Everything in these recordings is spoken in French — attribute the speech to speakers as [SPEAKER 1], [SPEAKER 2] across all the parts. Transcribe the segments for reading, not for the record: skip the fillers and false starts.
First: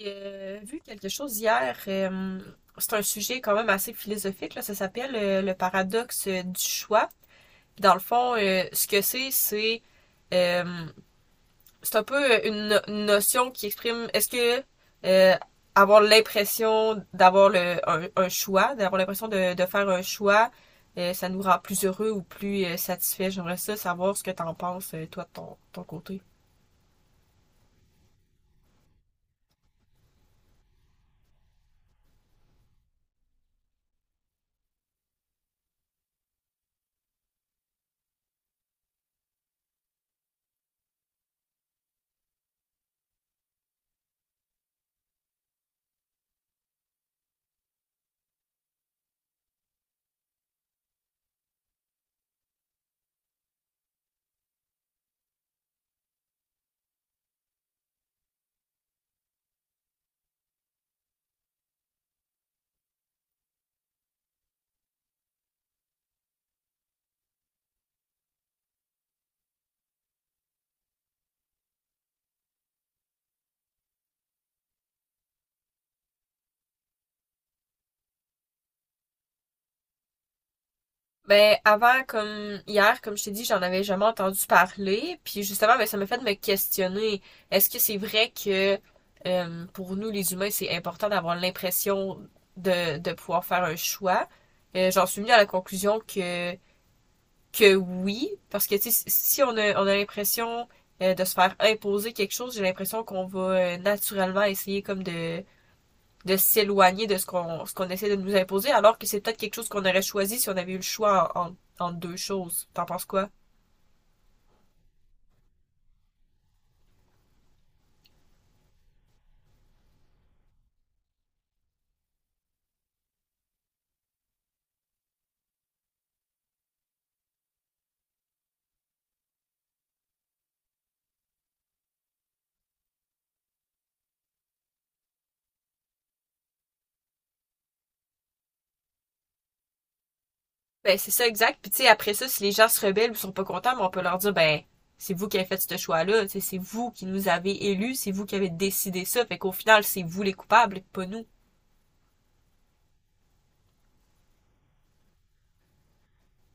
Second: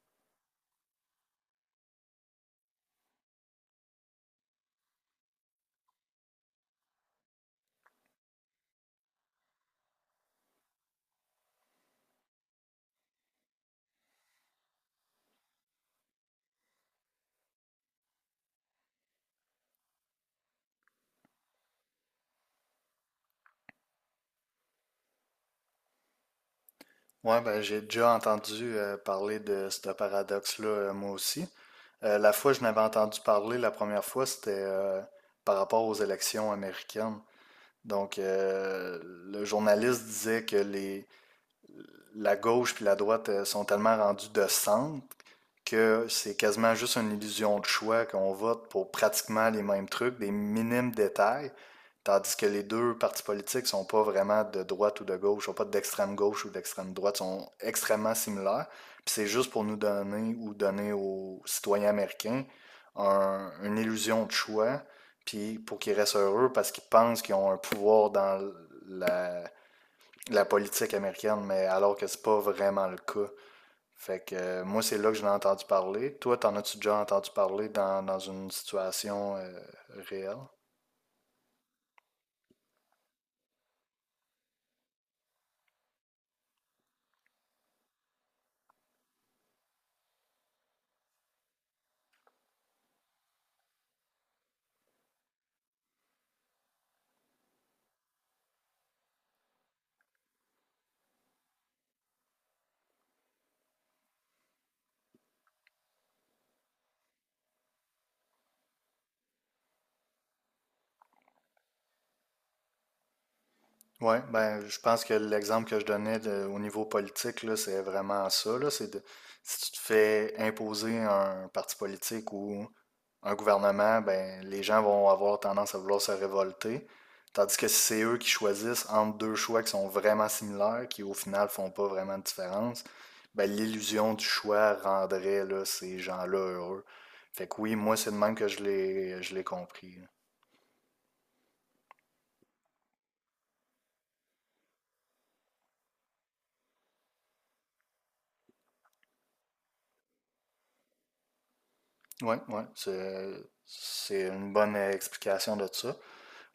[SPEAKER 1] J'ai vu quelque chose hier. C'est un sujet quand même assez philosophique, là. Ça s'appelle le paradoxe du choix. Dans le fond, ce que c'est, euh, c'est un peu une, no- une notion qui exprime est-ce que euh, avoir l'impression d'avoir un choix, d'avoir l'impression de faire un choix, ça nous rend plus heureux ou plus satisfait. J'aimerais ça savoir ce que t'en penses, toi, de ton côté.
[SPEAKER 2] Ouais, ben, j'ai déjà entendu parler de ce paradoxe-là, moi aussi. La fois que je n'avais entendu parler la première fois, c'était par rapport aux élections américaines. Donc, le journaliste disait que la gauche puis la droite sont tellement rendues de centre que c'est quasiment juste une illusion de choix, qu'on vote pour pratiquement les mêmes trucs, des minimes détails, tandis que les deux partis politiques sont pas vraiment de droite ou de gauche, sont pas d'extrême gauche ou d'extrême droite, sont extrêmement similaires. Puis c'est juste pour nous donner ou donner aux citoyens américains une illusion de choix, puis pour qu'ils restent heureux parce qu'ils pensent qu'ils ont un pouvoir dans la, la politique américaine, mais alors que c'est pas vraiment le cas. Fait que moi, c'est là que je l'ai entendu parler. Toi, t'en as-tu déjà entendu parler dans une situation réelle?
[SPEAKER 1] Ben, avant, comme hier, comme je t'ai dit, j'en avais jamais entendu parler. Puis justement, ben, ça m'a fait me questionner. Est-ce que c'est vrai que pour nous, les humains, c'est important d'avoir l'impression de pouvoir faire un choix? J'en suis venue à la conclusion que oui, parce que tu sais, si on a, on a l'impression de se faire imposer quelque chose, j'ai l'impression qu'on va naturellement essayer comme de s'éloigner de ce qu'on essaie de nous imposer, alors que c'est peut-être quelque chose qu'on aurait choisi si on avait eu le choix entre deux choses. T'en penses quoi?
[SPEAKER 2] Oui, ben, je pense que l'exemple que je donnais au niveau politique, là, c'est vraiment ça, là, c'est de, si tu te fais imposer un parti politique ou un gouvernement, ben, les gens vont avoir tendance à vouloir se révolter. Tandis que si c'est eux qui choisissent entre deux choix qui sont vraiment similaires, qui au final font pas vraiment de différence, ben, l'illusion du choix rendrait, là, ces gens-là heureux. Fait que oui, moi, c'est de même que je l'ai compris.
[SPEAKER 1] Ben, c'est ça, exact. Puis, tu sais, après ça, si les gens se rebellent ou sont pas contents, ben, on peut leur dire, ben, c'est vous qui avez fait ce choix-là. Tu C'est vous qui nous avez élus, c'est vous qui avez décidé ça. Fait qu'au final, c'est vous les coupables, pas nous.
[SPEAKER 2] Ouais, ouais, c'est une bonne explication de ça.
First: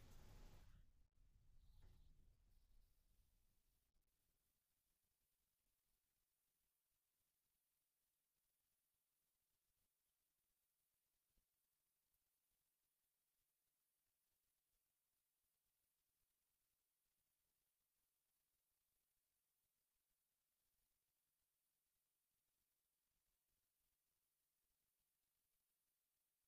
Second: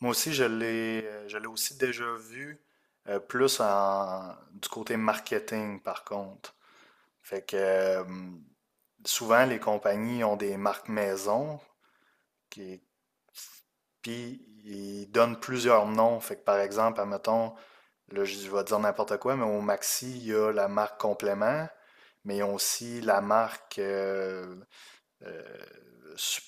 [SPEAKER 2] Moi aussi, je l'ai aussi déjà vu plus du côté marketing, par contre. Fait que souvent, les compagnies ont des marques maison qui puis ils donnent plusieurs noms. Fait que par exemple, admettons, là, je vais dire n'importe quoi, mais au Maxi, il y a la marque complément, mais ils ont aussi la marque euh, Sup-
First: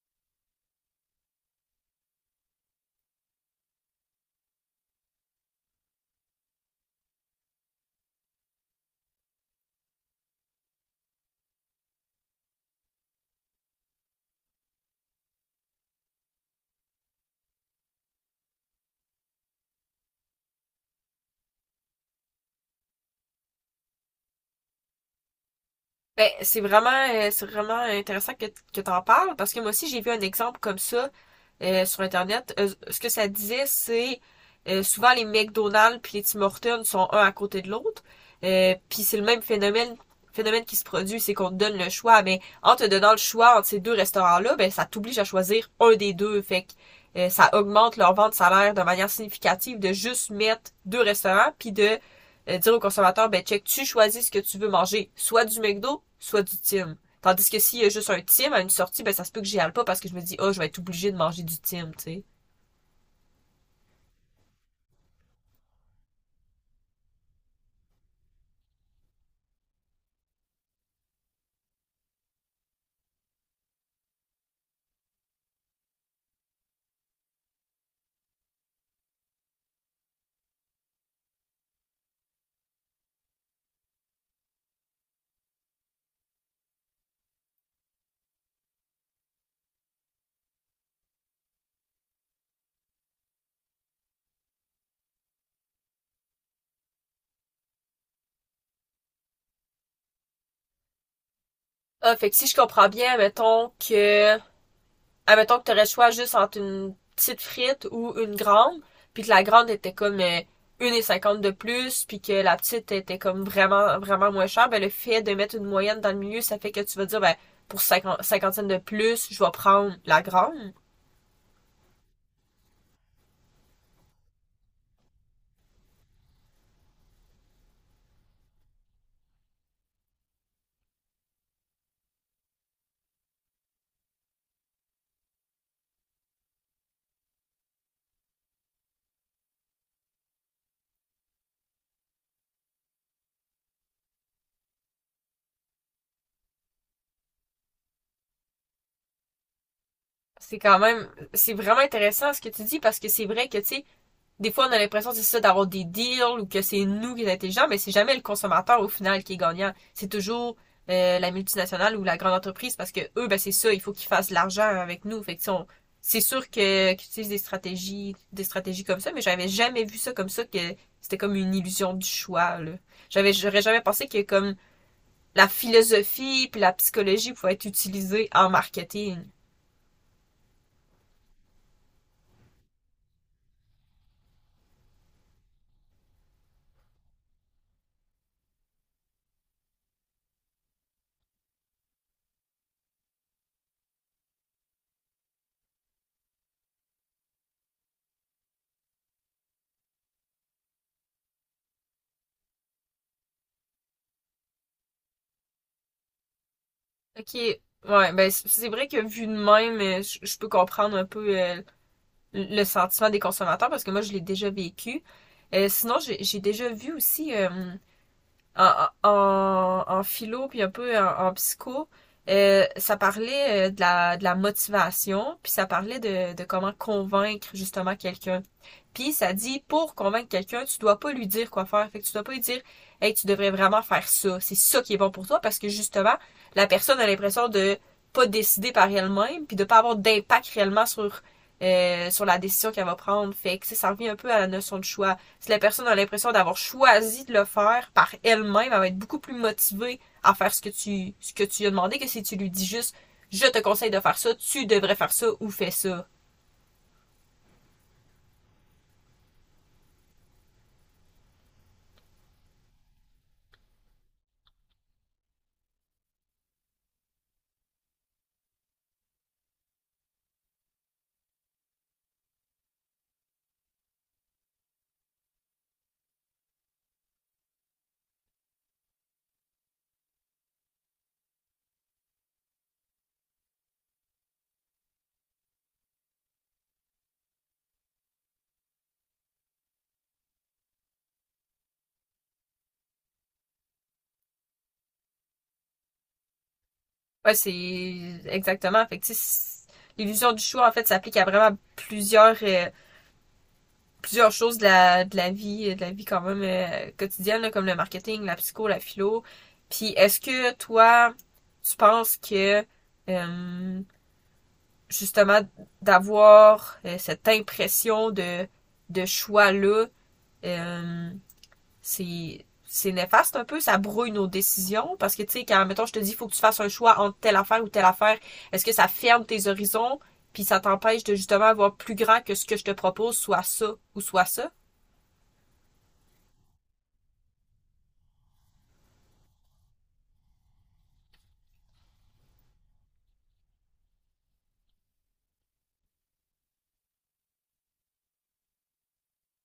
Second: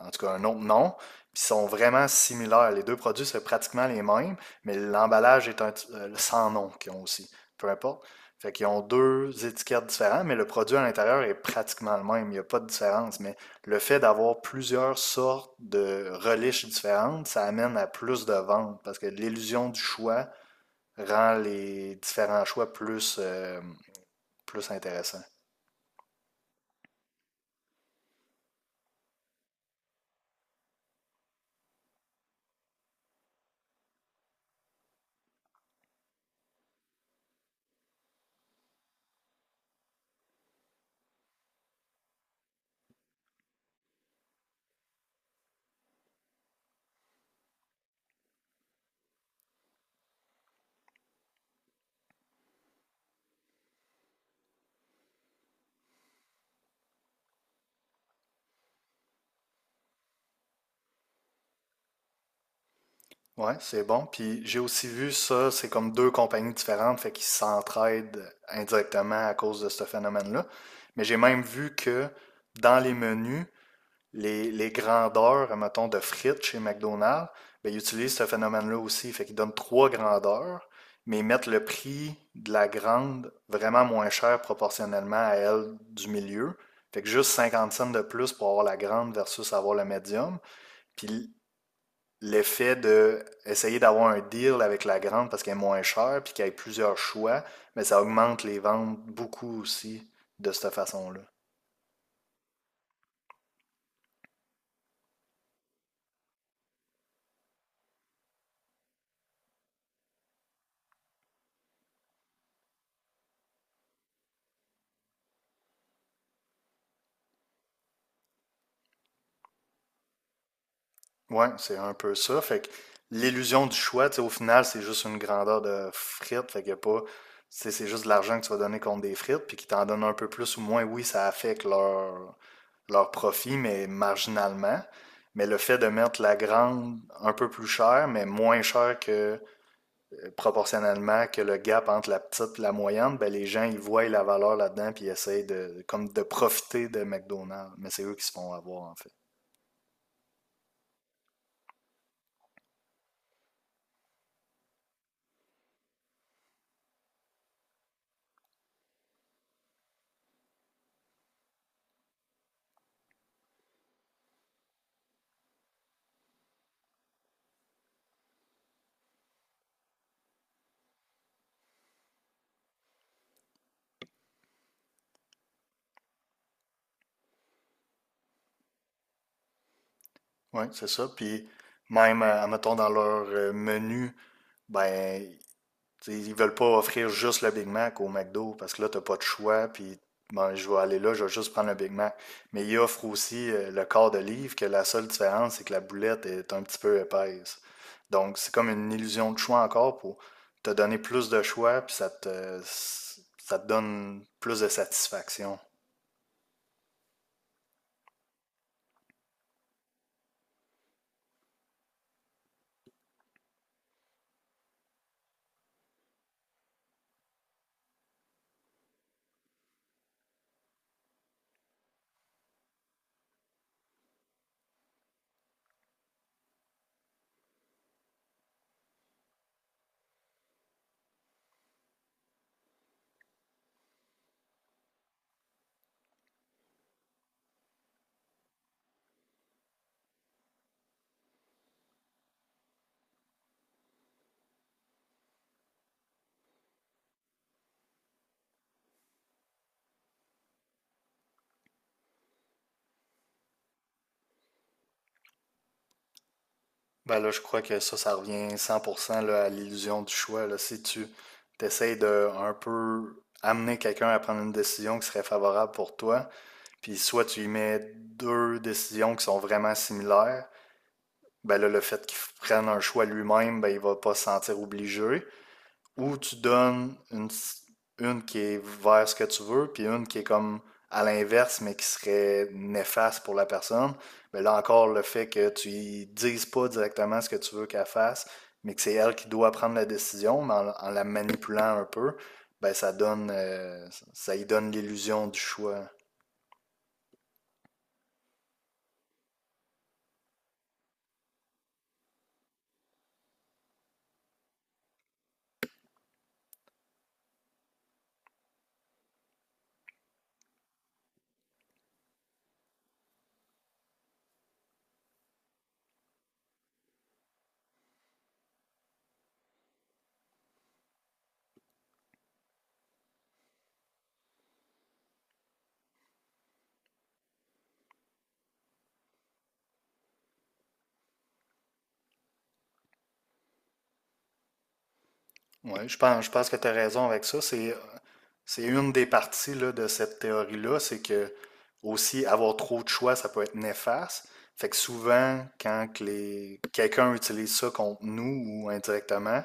[SPEAKER 2] en tout cas un autre nom, puis sont vraiment similaires. Les deux produits, c'est pratiquement les mêmes, mais l'emballage est un, sans nom qu'ils ont aussi, peu importe. Fait qu'ils ont deux étiquettes différentes, mais le produit à l'intérieur est pratiquement le même. Il n'y a pas de différence. Mais le fait d'avoir plusieurs sortes de reliches différentes, ça amène à plus de ventes parce que l'illusion du choix rend les différents choix plus intéressants.
[SPEAKER 1] Ben, c'est vraiment intéressant que t'en parles parce que moi aussi j'ai vu un exemple comme ça sur Internet. Ce que ça disait, c'est souvent les McDonald's puis les Tim Hortons sont un à côté de l'autre. Puis c'est le même phénomène qui se produit, c'est qu'on te donne le choix, mais en te donnant le choix entre ces deux restaurants-là, ben ça t'oblige à choisir un des deux. Fait que ça augmente leur vente de salaire de manière significative de juste mettre deux restaurants puis de dire au consommateur, ben check, tu choisis ce que tu veux manger, soit du McDo, soit du Tim. Tandis que s'il y a juste un Tim à une sortie, ben ça se peut que j'y aille pas parce que je me dis, oh, je vais être obligée de manger du Tim, tu sais.
[SPEAKER 2] Ouais, c'est bon. Puis j'ai aussi vu ça, c'est comme deux compagnies différentes, fait qu'ils s'entraident indirectement à cause de ce phénomène-là. Mais j'ai même vu que dans les menus, les grandeurs, mettons, de frites chez McDonald's, ben, ils utilisent ce phénomène-là aussi. Fait qu'ils donnent trois grandeurs, mais ils mettent le prix de la grande vraiment moins cher proportionnellement à elle du milieu. Fait que juste 50 cents de plus pour avoir la grande versus avoir le médium. Puis le fait de essayer d'avoir un deal avec la grande parce qu'elle est moins chère puis qu'il y ait plusieurs choix, mais ça augmente les ventes beaucoup aussi de cette façon-là.
[SPEAKER 1] Ah, fait que si je comprends bien, mettons que, admettons que t'aurais le choix juste entre une petite frite ou une grande, puis que la grande était comme une cinquante de plus, puis que la petite était comme vraiment, vraiment moins chère, ben le fait de mettre une moyenne dans le milieu, ça fait que tu vas dire, ben, pour 50 cinquantaine de plus, je vais prendre la grande.
[SPEAKER 2] Ouais, c'est un peu ça. Fait que l'illusion du choix, tu sais, au final, c'est juste une grandeur de frites. Fait qu'il y a pas. C'est juste de l'argent que tu vas donner contre des frites, puis qui t'en donnent un peu plus ou moins. Oui, ça affecte leur profit, mais marginalement. Mais le fait de mettre la grande un peu plus chère, mais moins chère que proportionnellement que le gap entre la petite et la moyenne, ben, les gens, ils voient la valeur là-dedans puis ils essayent de, comme de profiter de McDonald's. Mais c'est eux qui se font avoir, en fait.
[SPEAKER 1] C'est quand même, c'est vraiment intéressant ce que tu dis parce que c'est vrai que, tu sais, des fois on a l'impression, c'est ça, d'avoir des deals ou que c'est nous qui sommes intelligents, mais c'est jamais le consommateur au final qui est gagnant. C'est toujours la multinationale ou la grande entreprise parce que eux, ben c'est ça, il faut qu'ils fassent de l'argent avec nous. Fait que, tu on- C'est sûr que qu'ils utilisent des stratégies comme ça, mais j'avais jamais vu ça comme ça que c'était comme une illusion du choix, là. J'aurais jamais pensé que comme la philosophie puis la psychologie pouvaient être utilisées en marketing.
[SPEAKER 2] Oui, c'est ça. Puis même, mettons, dans leur menu, ben, t'sais, ils veulent pas offrir juste le Big Mac au McDo parce que là, t'as pas de choix, puis bon, je vais aller là, je vais juste prendre le Big Mac. Mais ils offrent aussi le quart de livre, que la seule différence, c'est que la boulette est un petit peu épaisse. Donc, c'est comme une illusion de choix encore pour te donner plus de choix, puis ça te donne plus de satisfaction.
[SPEAKER 1] Ok, ouais, ben c'est vrai que vu de même, je peux comprendre un peu le sentiment des consommateurs parce que moi je l'ai déjà vécu. Sinon, j'ai déjà vu aussi en philo puis un peu en psycho, ça parlait de la motivation puis ça parlait de comment convaincre justement quelqu'un. Puis ça dit pour convaincre quelqu'un, tu dois pas lui dire quoi faire. Fait que tu dois pas lui dire, hey, tu devrais vraiment faire ça. C'est ça qui est bon pour toi parce que justement, la personne a l'impression de pas décider par elle-même puis de pas avoir d'impact réellement sur sur la décision qu'elle va prendre. Fait que ça revient un peu à la notion de choix. Si la personne a l'impression d'avoir choisi de le faire par elle-même, elle va être beaucoup plus motivée à faire ce que tu lui as demandé que si tu lui dis juste je te conseille de faire ça, tu devrais faire ça ou fais ça.
[SPEAKER 2] Ben là, je crois que ça revient 100% là, à l'illusion du choix. Là. Si tu t'essayes de un peu amener quelqu'un à prendre une décision qui serait favorable pour toi, puis soit tu y mets deux décisions qui sont vraiment similaires, ben là, le fait qu'il prenne un choix lui-même, ben il va pas se sentir obligé. Ou tu donnes une qui est vers ce que tu veux, puis une qui est comme à l'inverse, mais qui serait néfaste pour la personne. Ben là encore, le fait que tu y dises pas directement ce que tu veux qu'elle fasse, mais que c'est elle qui doit prendre la décision, mais en la manipulant un peu, ben ça donne, ça y donne l'illusion du choix.
[SPEAKER 1] Ouais, c'est exactement. Fait que, tu sais, l'illusion du choix, en fait, s'applique à vraiment plusieurs choses de de la vie quand même quotidienne, là, comme le marketing, la psycho, la philo. Puis, est-ce que toi, tu penses que, euh, justement, d'avoir cette impression de choix-là, euh, c'est c'est néfaste un peu, ça brouille nos décisions parce que tu sais quand mettons je te dis il faut que tu fasses un choix entre telle affaire ou telle affaire, est-ce que ça ferme tes horizons puis ça t'empêche de justement avoir plus grand que ce que je te propose soit ça ou soit ça?
[SPEAKER 2] Oui, je pense que tu as raison avec ça. C'est une des parties là, de cette théorie-là, c'est que aussi avoir trop de choix, ça peut être néfaste. Fait que souvent, quand que quelqu'un utilise ça contre nous ou indirectement,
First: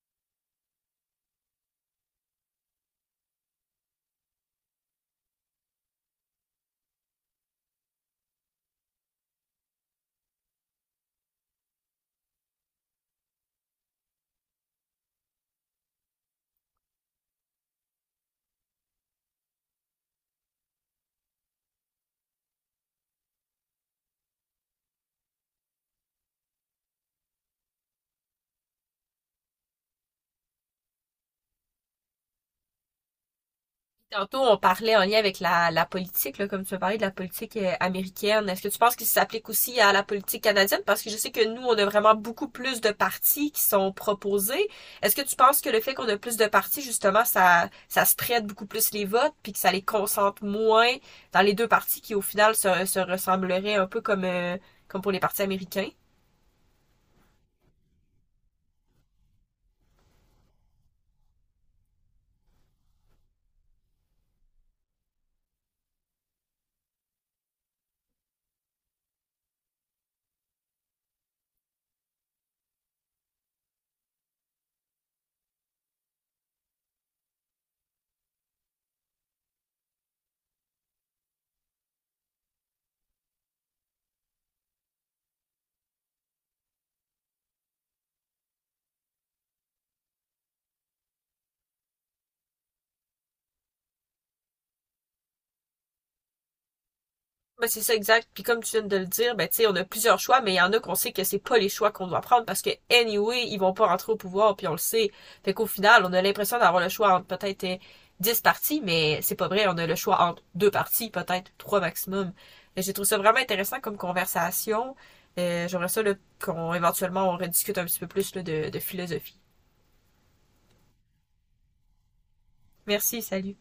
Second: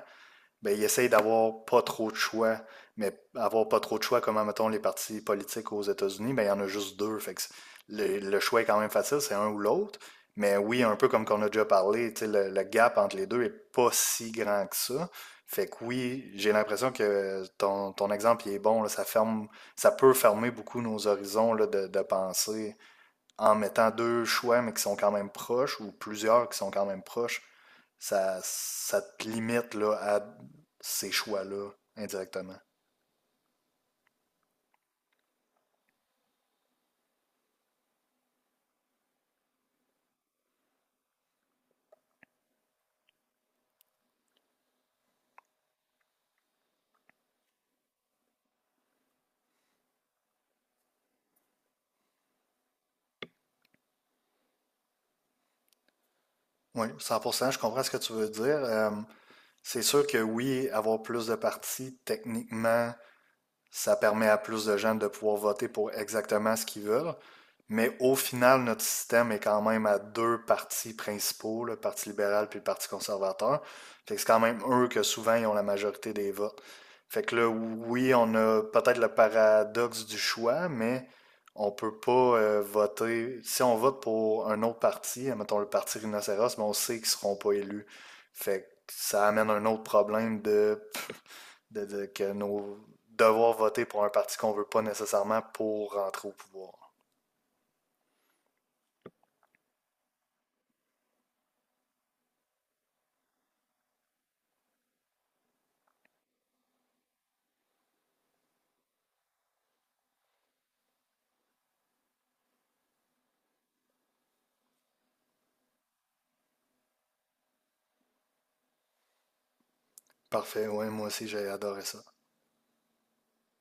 [SPEAKER 2] ben, ils essayent d'avoir pas trop de choix. Mais avoir pas trop de choix, comme mettons les partis politiques aux États-Unis, ben, il y en a juste deux. Fait que le choix est quand même facile, c'est un ou l'autre. Mais oui, un peu comme qu'on a déjà parlé, tu sais, le gap entre les deux est pas si grand que ça. Fait que oui, j'ai l'impression que ton exemple il est bon, là, ça peut fermer beaucoup nos horizons là, de pensée en mettant deux choix, mais qui sont quand même proches, ou plusieurs qui sont quand même proches, ça te limite là, à ces choix-là indirectement.
[SPEAKER 1] Tantôt, on parlait en lien avec la politique, là, comme tu as parlé de la politique américaine. Est-ce que tu penses qu'il s'applique aussi à la politique canadienne? Parce que je sais que nous, on a vraiment beaucoup plus de partis qui sont proposés. Est-ce que tu penses que le fait qu'on a plus de partis, justement, ça spread beaucoup plus les votes, puis que ça les concentre moins dans les deux partis qui, au final, se ressembleraient un peu comme, comme pour les partis américains?
[SPEAKER 2] Oui, 100%, je comprends ce que tu veux dire. C'est sûr que oui, avoir plus de partis, techniquement, ça permet à plus de gens de pouvoir voter pour exactement ce qu'ils veulent. Mais au final, notre système est quand même à deux partis principaux, le Parti libéral puis le Parti conservateur. Fait que c'est quand même eux que souvent ils ont la majorité des votes. Fait que là, oui, on a peut-être le paradoxe du choix, mais on peut pas voter. Si on vote pour un autre parti, mettons le parti Rhinocéros, mais on sait qu'ils seront pas élus. Fait que ça amène un autre problème de que nos devoir voter pour un parti qu'on veut pas nécessairement pour rentrer au pouvoir.
[SPEAKER 1] Ben, c'est ça, exact. Puis comme tu viens de le dire, ben, tu sais, on a plusieurs choix, mais il y en a qu'on sait que c'est pas les choix qu'on doit prendre parce que, anyway, ils vont pas rentrer au pouvoir, puis on le sait. Fait qu'au final, on a l'impression d'avoir le choix entre peut-être dix 10 partis, mais c'est pas vrai. On a le choix entre deux partis, peut-être trois maximum. J'ai trouvé ça vraiment intéressant comme conversation. J'aimerais ça, là, qu'on, éventuellement, on rediscute un petit peu plus, là, de philosophie.
[SPEAKER 2] Parfait, ouais, moi aussi j'ai adoré ça.
[SPEAKER 1] Merci, salut.